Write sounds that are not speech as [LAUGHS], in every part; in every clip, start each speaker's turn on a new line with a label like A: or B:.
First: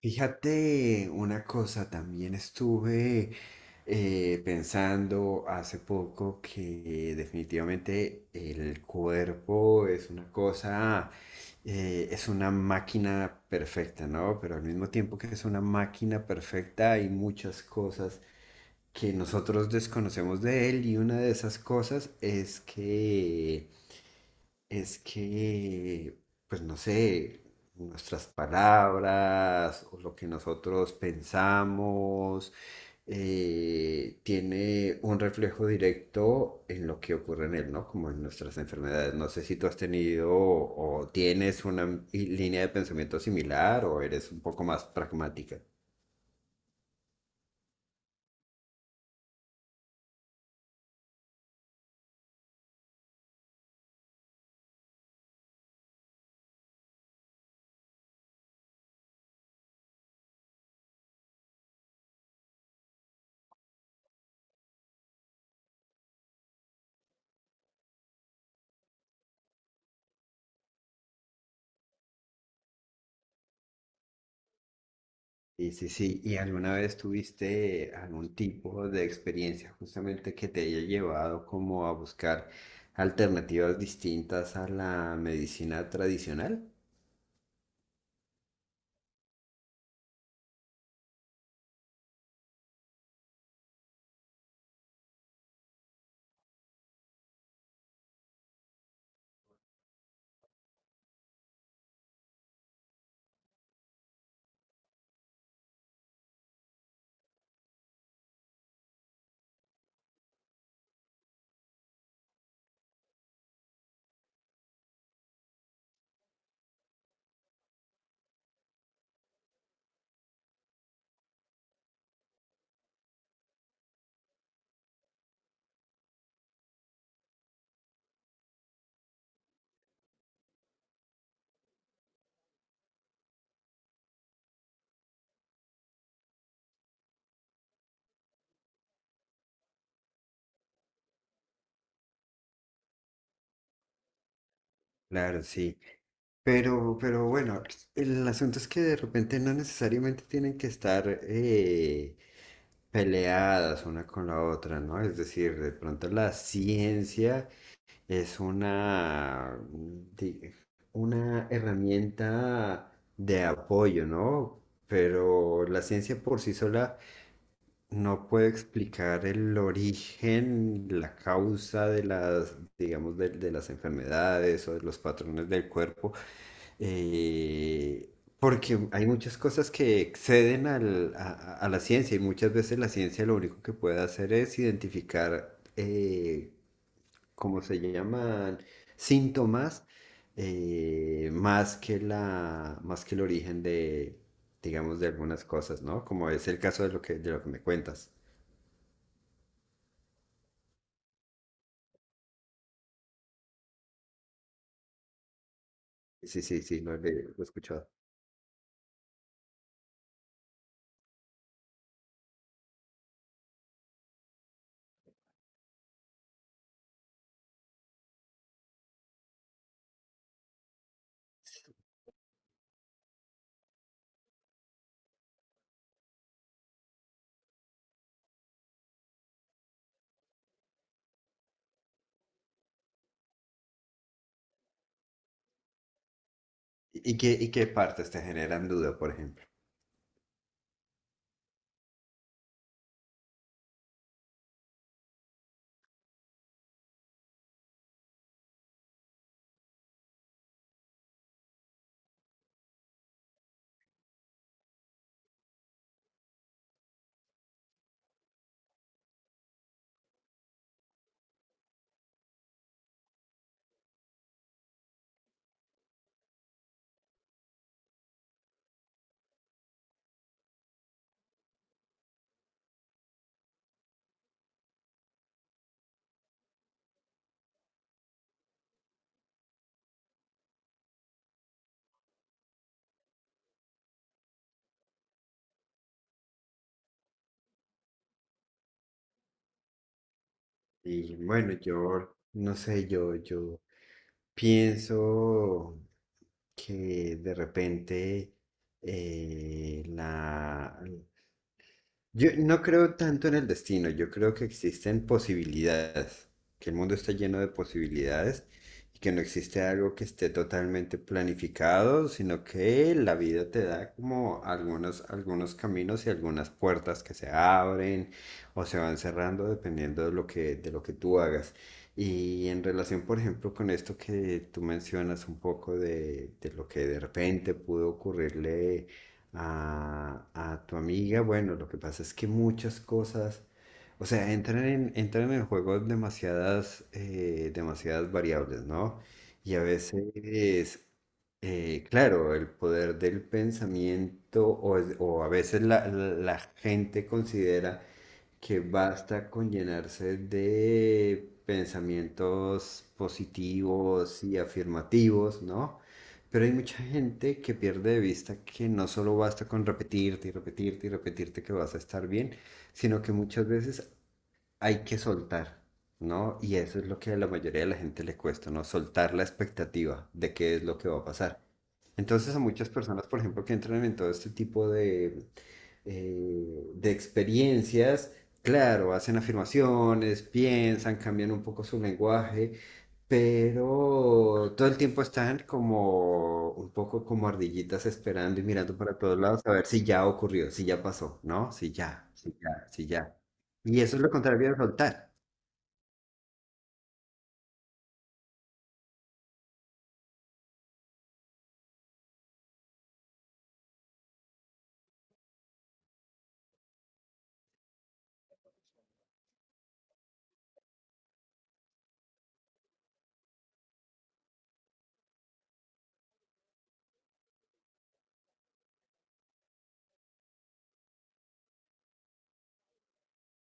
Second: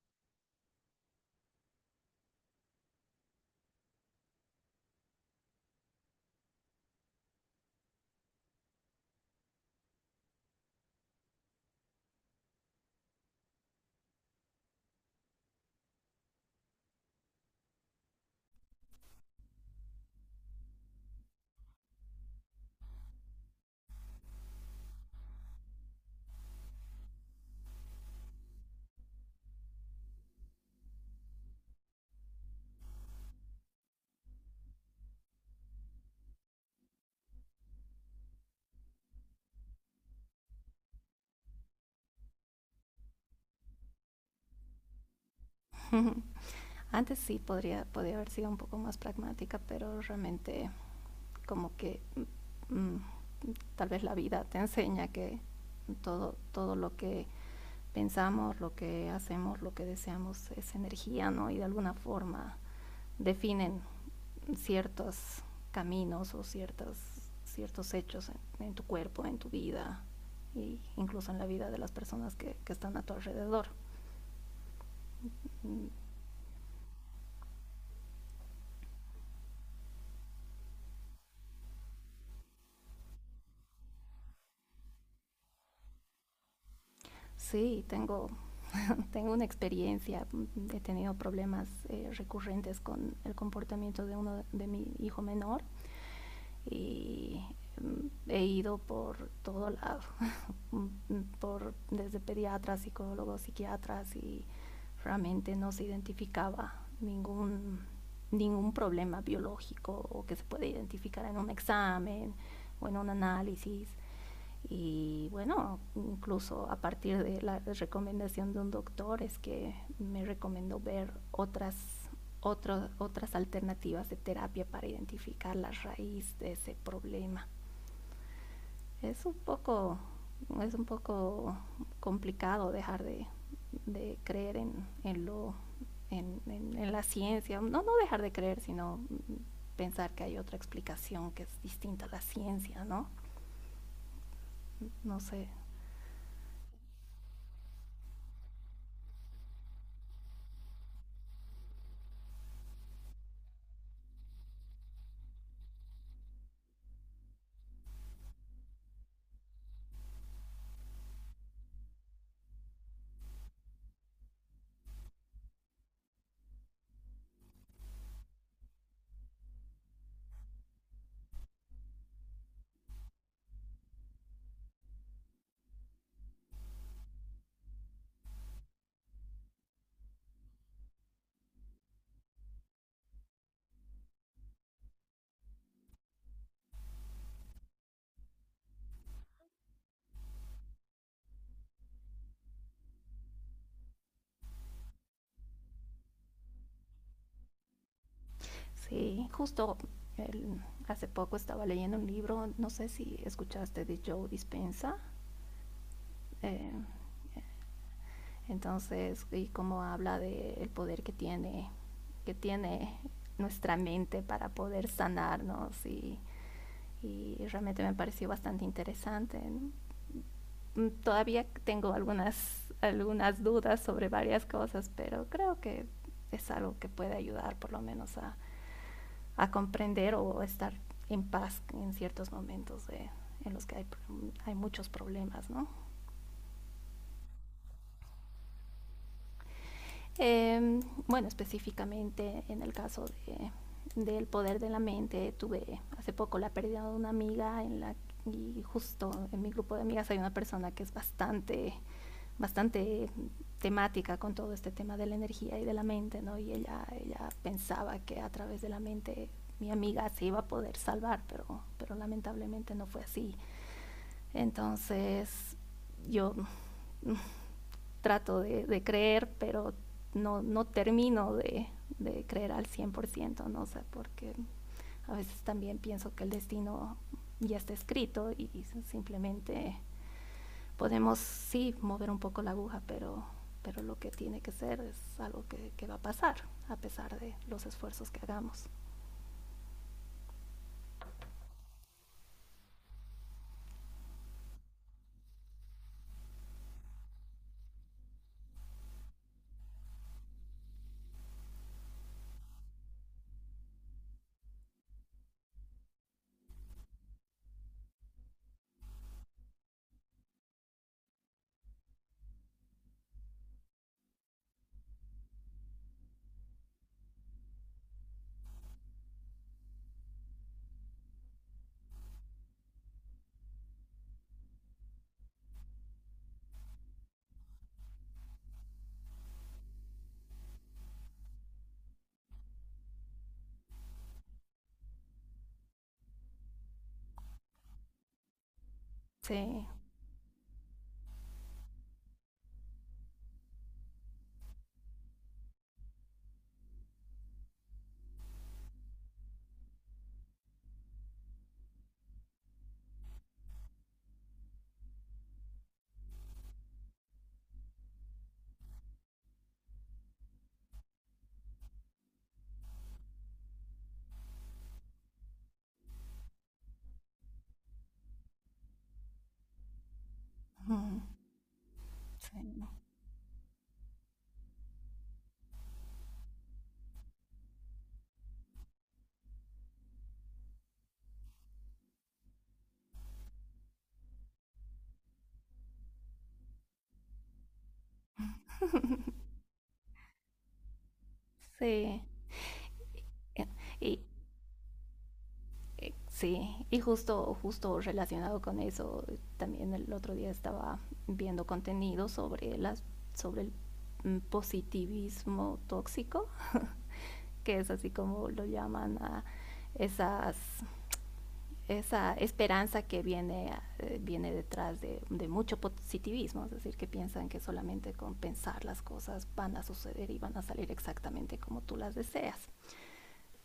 A: Fíjate una cosa, también estuve pensando hace poco que definitivamente el cuerpo es una cosa, es una máquina perfecta, ¿no? Pero al mismo tiempo que es una máquina perfecta hay muchas cosas que nosotros desconocemos de él, y una de esas cosas es que, pues no sé, nuestras palabras o lo que nosotros pensamos tiene un reflejo directo en lo que ocurre en él, ¿no? Como en nuestras enfermedades. No sé si tú has tenido o tienes una línea de pensamiento similar o eres un poco más pragmática.
B: Ujú. Antes sí podría haber sido un poco más pragmática, pero realmente como que mm, mm, tal vez la vida te enseña que todo lo que pensamos, lo que hacemos, lo que deseamos es energía, ¿no? Y de alguna forma definen ciertos caminos o ciertas ciertos hechos en tu cuerpo, en tu vida, e incluso en la vida de las personas que están a tu alrededor.
A: Sí, sí,
B: Mm,
A: sí. ¿Y alguna vez tuviste algún tipo de experiencia justamente que te haya llevado como a buscar alternativas distintas a la medicina tradicional?
B: Sí, tengo, [LAUGHS] tengo una experiencia. He tenido problemas recurrentes con el comportamiento de mi hijo menor. Y he ido por todo lado, [LAUGHS] desde pediatras, psicólogos, psiquiatras, y realmente no se identificaba ningún, ningún problema biológico o que se puede identificar en un examen o en un análisis. Y bueno, incluso a partir de la recomendación de un doctor es que me recomendó ver otras alternativas de terapia para identificar la raíz de ese problema. Es un poco, es un poco complicado dejar de creer en lo en, la ciencia. No, no dejar de creer, sino pensar que hay otra explicación que es distinta a la ciencia, ¿no? No
A: Claro,
B: sé.
A: sí. Pero bueno, el asunto es que de repente no necesariamente tienen que estar peleadas una con la otra, ¿no? Es decir, de pronto la ciencia es una, di- una herramienta de apoyo, ¿no? Pero la ciencia por sí sola no puede explicar el origen, la causa de las, digamos, de las enfermedades o de los patrones del cuerpo, eh, porque hay muchas cosas que exceden a la ciencia, y muchas veces la ciencia lo único que puede hacer es identificar, como se llaman, síntomas, más que más que el origen de, digamos, de algunas cosas, ¿no? Como es el caso de lo que me cuentas.
B: Sí, justo el- hace poco estaba leyendo un libro, no sé si escuchaste de Joe Dispenza.
A: Sí, sí,
B: eh,
A: sí, lo, he leído, lo he escuchado.
B: y cómo habla del poder que tiene nuestra mente para poder sanarnos, y realmente me pareció bastante interesante, ¿no? Todavía tengo algunas dudas sobre varias cosas, pero creo que es algo que puede ayudar por lo menos a comprender o estar en paz en ciertos momentos, de, en los que hay muchos problemas, ¿no?
A: Y qué partes te generan duda, por ejemplo?
B: Eh, bueno, específicamente en el caso del poder de la mente, tuve hace poco la pérdida de una amiga en la... Y justo en mi grupo de amigas hay una persona que es bastante, bastante temática con todo este tema de la energía y de la mente, ¿no? Y ella pensaba que a través de la mente mi amiga se iba a poder salvar, pero lamentablemente no fue así. Entonces, yo trato de creer, pero no, no termino creer al 100%, ¿no? O sea, porque a veces también pienso que el destino ya está escrito, y simplemente podemos, sí, mover un poco la aguja, pero lo que tiene que ser es algo que va a pasar, a pesar de los esfuerzos que hagamos.
A: Y bueno, yo, no sé, yo pienso que de repente eh, la, yo no creo tanto en el destino, yo creo que existen posibilidades, que el mundo está lleno de posibilidades y que no existe algo que esté totalmente planificado, sino que la vida te da como algunos, algunos caminos y algunas puertas que se abren o se van cerrando dependiendo de lo que tú hagas. Y en relación, por ejemplo, con esto que tú mencionas un poco de lo que de repente pudo ocurrirle a tu amiga. Bueno, lo que pasa es que muchas cosas, o sea, entran entran en el juego demasiadas, demasiadas variables, ¿no? Y a
B: Sí.
A: veces, claro, el poder del pensamiento o, o a veces la gente considera que basta con llenarse de pensamientos positivos y afirmativos, ¿no? Pero hay mucha gente que pierde de vista que no solo basta con repetirte y repetirte y repetirte que vas a estar bien, sino que muchas veces hay que soltar, ¿no? Y eso es lo que a la mayoría de la gente le cuesta, ¿no? Soltar la expectativa de qué es lo que va a pasar.
B: Sí.
A: Entonces a muchas personas, por ejemplo, que entran en todo este tipo de experiencias, claro, hacen afirmaciones, piensan, cambian un poco su lenguaje, pero todo el tiempo están como un poco como ardillitas esperando y mirando para todos lados a ver si ya ocurrió, si ya pasó, ¿no? Si
B: Sí.
A: ya, si ya, si ya. Y eso
B: Y,
A: es lo contrario de soltar.
B: Sí, y justo relacionado con eso, también el otro día estaba viendo contenido sobre las, sobre el mm, positivismo tóxico, [LAUGHS] que es así como lo llaman a esas, esa esperanza que viene detrás de mucho positivismo, es decir, que piensan que solamente con pensar las cosas van a suceder y van a salir exactamente como tú las deseas.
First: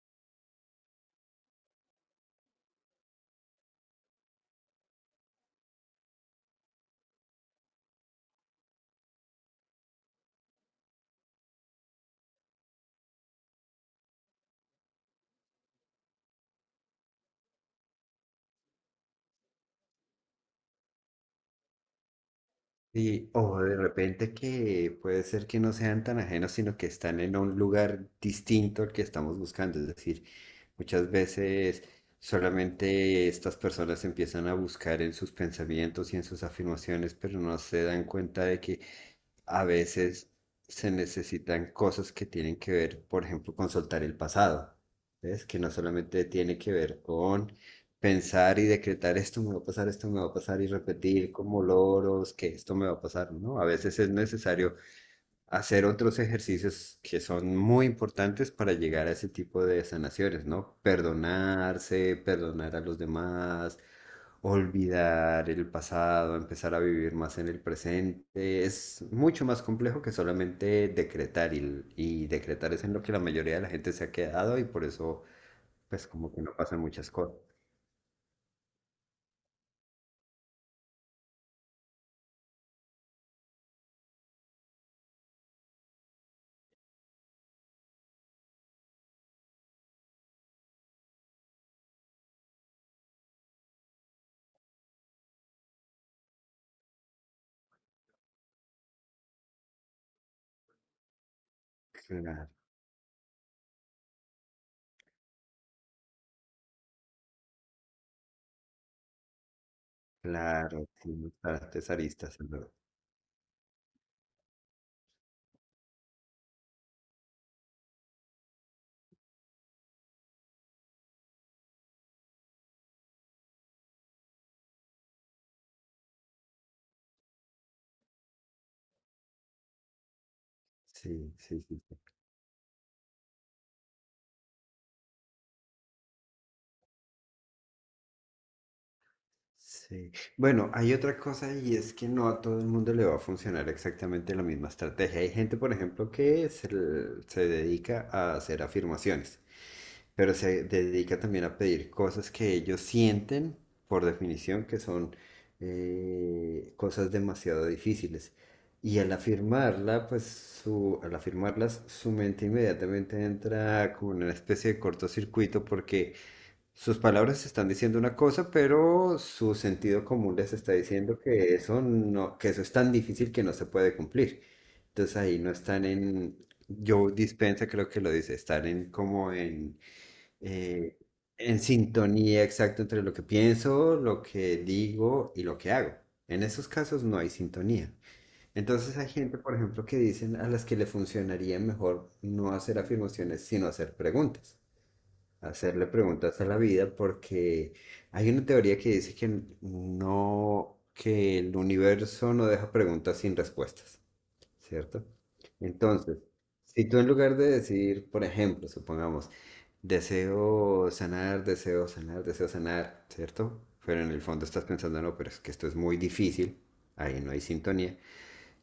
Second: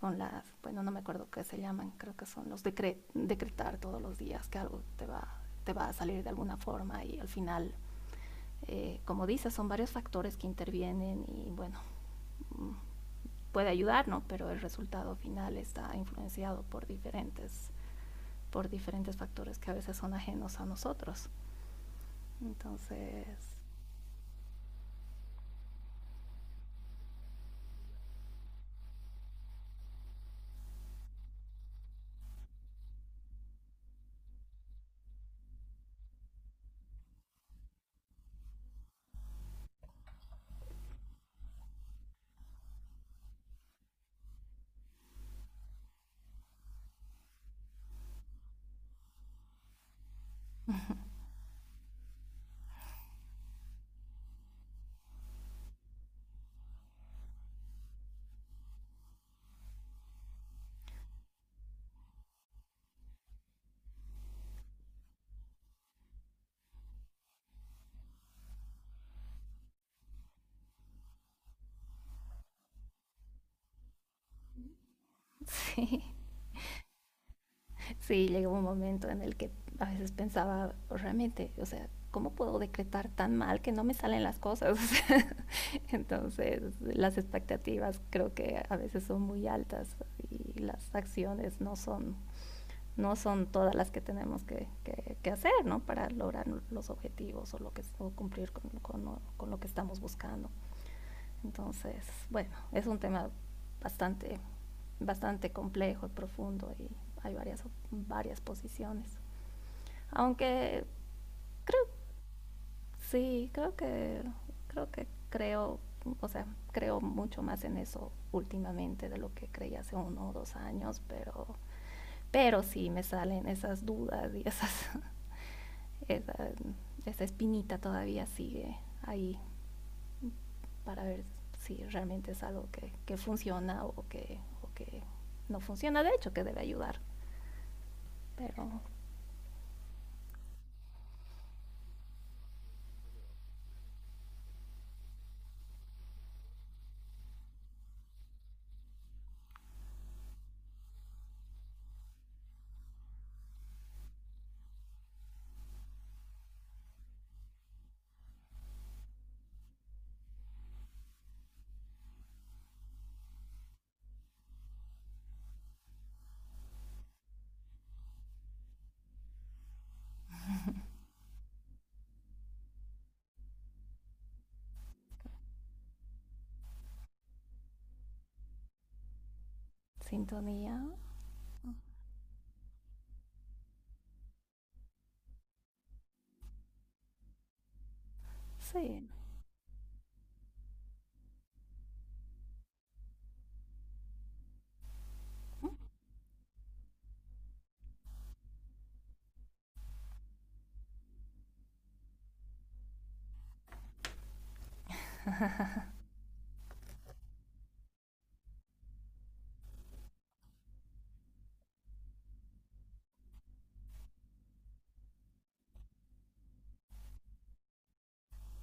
B: Con las... bueno, no me acuerdo qué se llaman, creo que son los decretar todos los días que algo te va a salir de alguna forma. Y al final, como dices, son varios factores que intervienen y bueno, puede ayudarnos, pero el resultado final está influenciado por diferentes factores que a veces son ajenos a nosotros.
A: Sí,
B: Entonces,
A: o de repente que puede ser que no sean tan ajenos, sino que están en un lugar distinto al que estamos buscando. Es decir, muchas veces solamente estas personas empiezan a buscar en sus pensamientos y en sus afirmaciones, pero no se dan cuenta de que a veces se necesitan cosas que tienen que ver, por ejemplo, con soltar el pasado, ¿ves? Que no solamente tiene que ver con pensar y decretar esto me va a pasar, esto me va a pasar, y repetir como loros que esto me va a pasar, ¿no? A veces es necesario hacer otros ejercicios que son muy importantes para llegar a ese tipo de sanaciones, ¿no? Perdonarse, perdonar a los demás, olvidar el pasado, empezar a vivir más en el presente. Es mucho más complejo que solamente decretar, y decretar es en lo que la mayoría de la gente se ha quedado, y por eso,
B: [LAUGHS] sí.
A: pues como que no pasan muchas cosas.
B: Sí, llegó un momento en el que a veces pensaba, realmente, o sea, ¿cómo puedo decretar tan mal que no me salen las cosas? [LAUGHS] O sea, entonces, las expectativas creo que a veces son muy altas y las acciones no son, no son todas las que, tenemos que hacer, ¿no? Para lograr los objetivos, o lo que... o cumplir con lo que estamos buscando. Entonces,
A: Claro,
B: bueno, es un tema bastante, bastante complejo y profundo, y hay varias posiciones. Aunque
A: claro, tiene
B: creo,
A: bastantes aristas, en verdad.
B: sí, creo, o sea, creo mucho más en eso últimamente de lo que creía hace 1 o 2 años, pero sí me salen esas dudas y esas... [LAUGHS] esa, esa espinita todavía sigue ahí, para ver
A: Sí, sí,
B: si
A: sí.
B: realmente es algo que funciona, o que... o que no funciona, de hecho, que debe ayudar. Pero
A: Sí. Bueno, hay otra cosa, y es que no a todo el mundo le va a funcionar exactamente la misma estrategia. Hay gente, por ejemplo, que se, se dedica a hacer afirmaciones, pero se dedica también a pedir cosas que ellos sienten, por definición, que son cosas demasiado difíciles. Y al afirmarla, pues su, al afirmarlas, su mente inmediatamente entra como en una especie de cortocircuito, porque sus palabras están diciendo una cosa, pero su sentido común les está diciendo que eso no, que eso es tan difícil que no se puede cumplir. Entonces ahí no están en, yo dispensa creo que lo dice, están en como
B: sintonía,
A: eh, en sintonía exacta entre lo que pienso, lo que digo y lo que hago. En esos casos no hay sintonía. Entonces hay
B: sí,
A: gente, por ejemplo, que dicen a las que le funcionaría mejor no hacer afirmaciones, sino hacer preguntas, hacerle preguntas a la vida, porque hay una teoría que dice que no, que el universo no deja preguntas sin respuestas, ¿cierto? Entonces, si tú en lugar de decir, por ejemplo, supongamos, deseo sanar, deseo sanar, deseo sanar, ¿cierto? Pero en el fondo estás pensando, no, pero es que esto es muy difícil, ahí no hay sintonía.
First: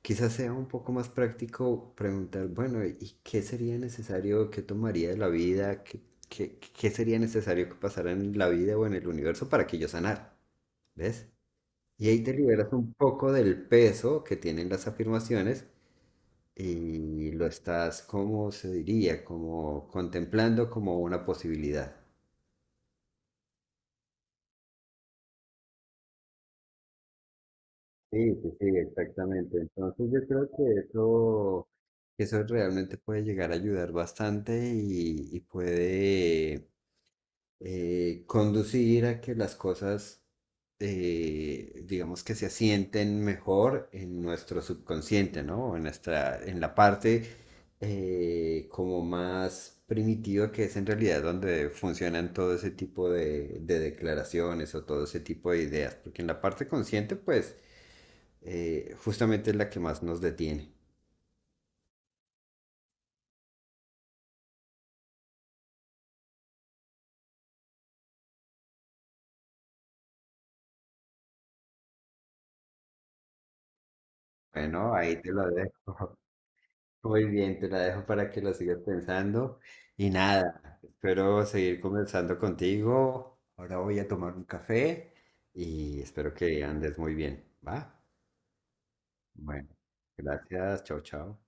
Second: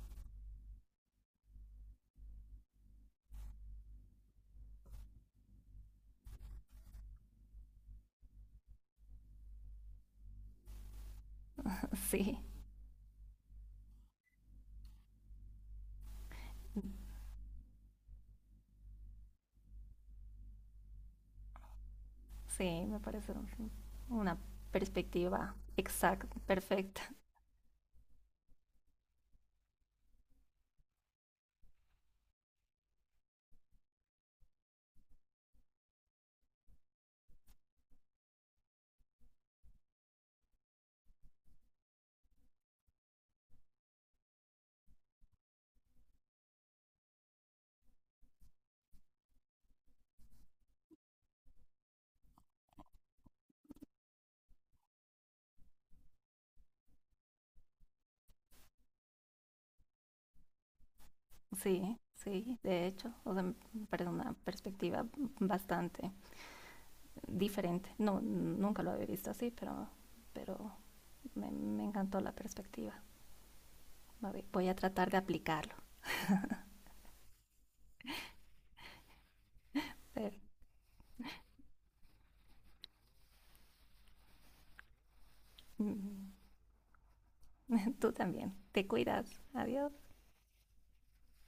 A: Quizás sea un poco más práctico preguntar, bueno, ¿y qué sería necesario, qué tomaría de la vida, qué, qué sería necesario que pasara en la vida o en el universo para que yo sanara? ¿Ves?
B: [LAUGHS]
A: Y ahí te
B: sí,
A: liberas un poco del peso que tienen las afirmaciones, y lo estás, ¿cómo se diría? Como contemplando como una posibilidad.
B: sí, me parece una perspectiva exacta, perfecta.
A: Sí, sí, sí, exactamente. Entonces yo creo que eso realmente puede llegar a ayudar bastante, y puede conducir a que las cosas, digamos, que se asienten mejor en nuestro subconsciente, ¿no? En nuestra, en la parte como más primitiva, que es en realidad donde funcionan todo ese tipo de declaraciones o todo ese tipo de ideas, porque en la parte consciente, pues, justamente es la que más nos detiene.
B: [LAUGHS] Sí, sí, de hecho, o sea, me parece una perspectiva bastante diferente. No, nunca lo había visto así, pero me encantó la perspectiva. Voy a
A: Bueno,
B: tratar de
A: ahí te lo
B: aplicarlo.
A: dejo. Muy bien, te la dejo para que la sigas pensando. Y
B: Pero
A: nada, espero seguir conversando contigo. Ahora voy a tomar un café y espero
B: mm,
A: que andes muy bien,
B: [LAUGHS]
A: ¿va?
B: tú también. Te cuidas.
A: Bueno,
B: Adiós.
A: gracias, chao, chao.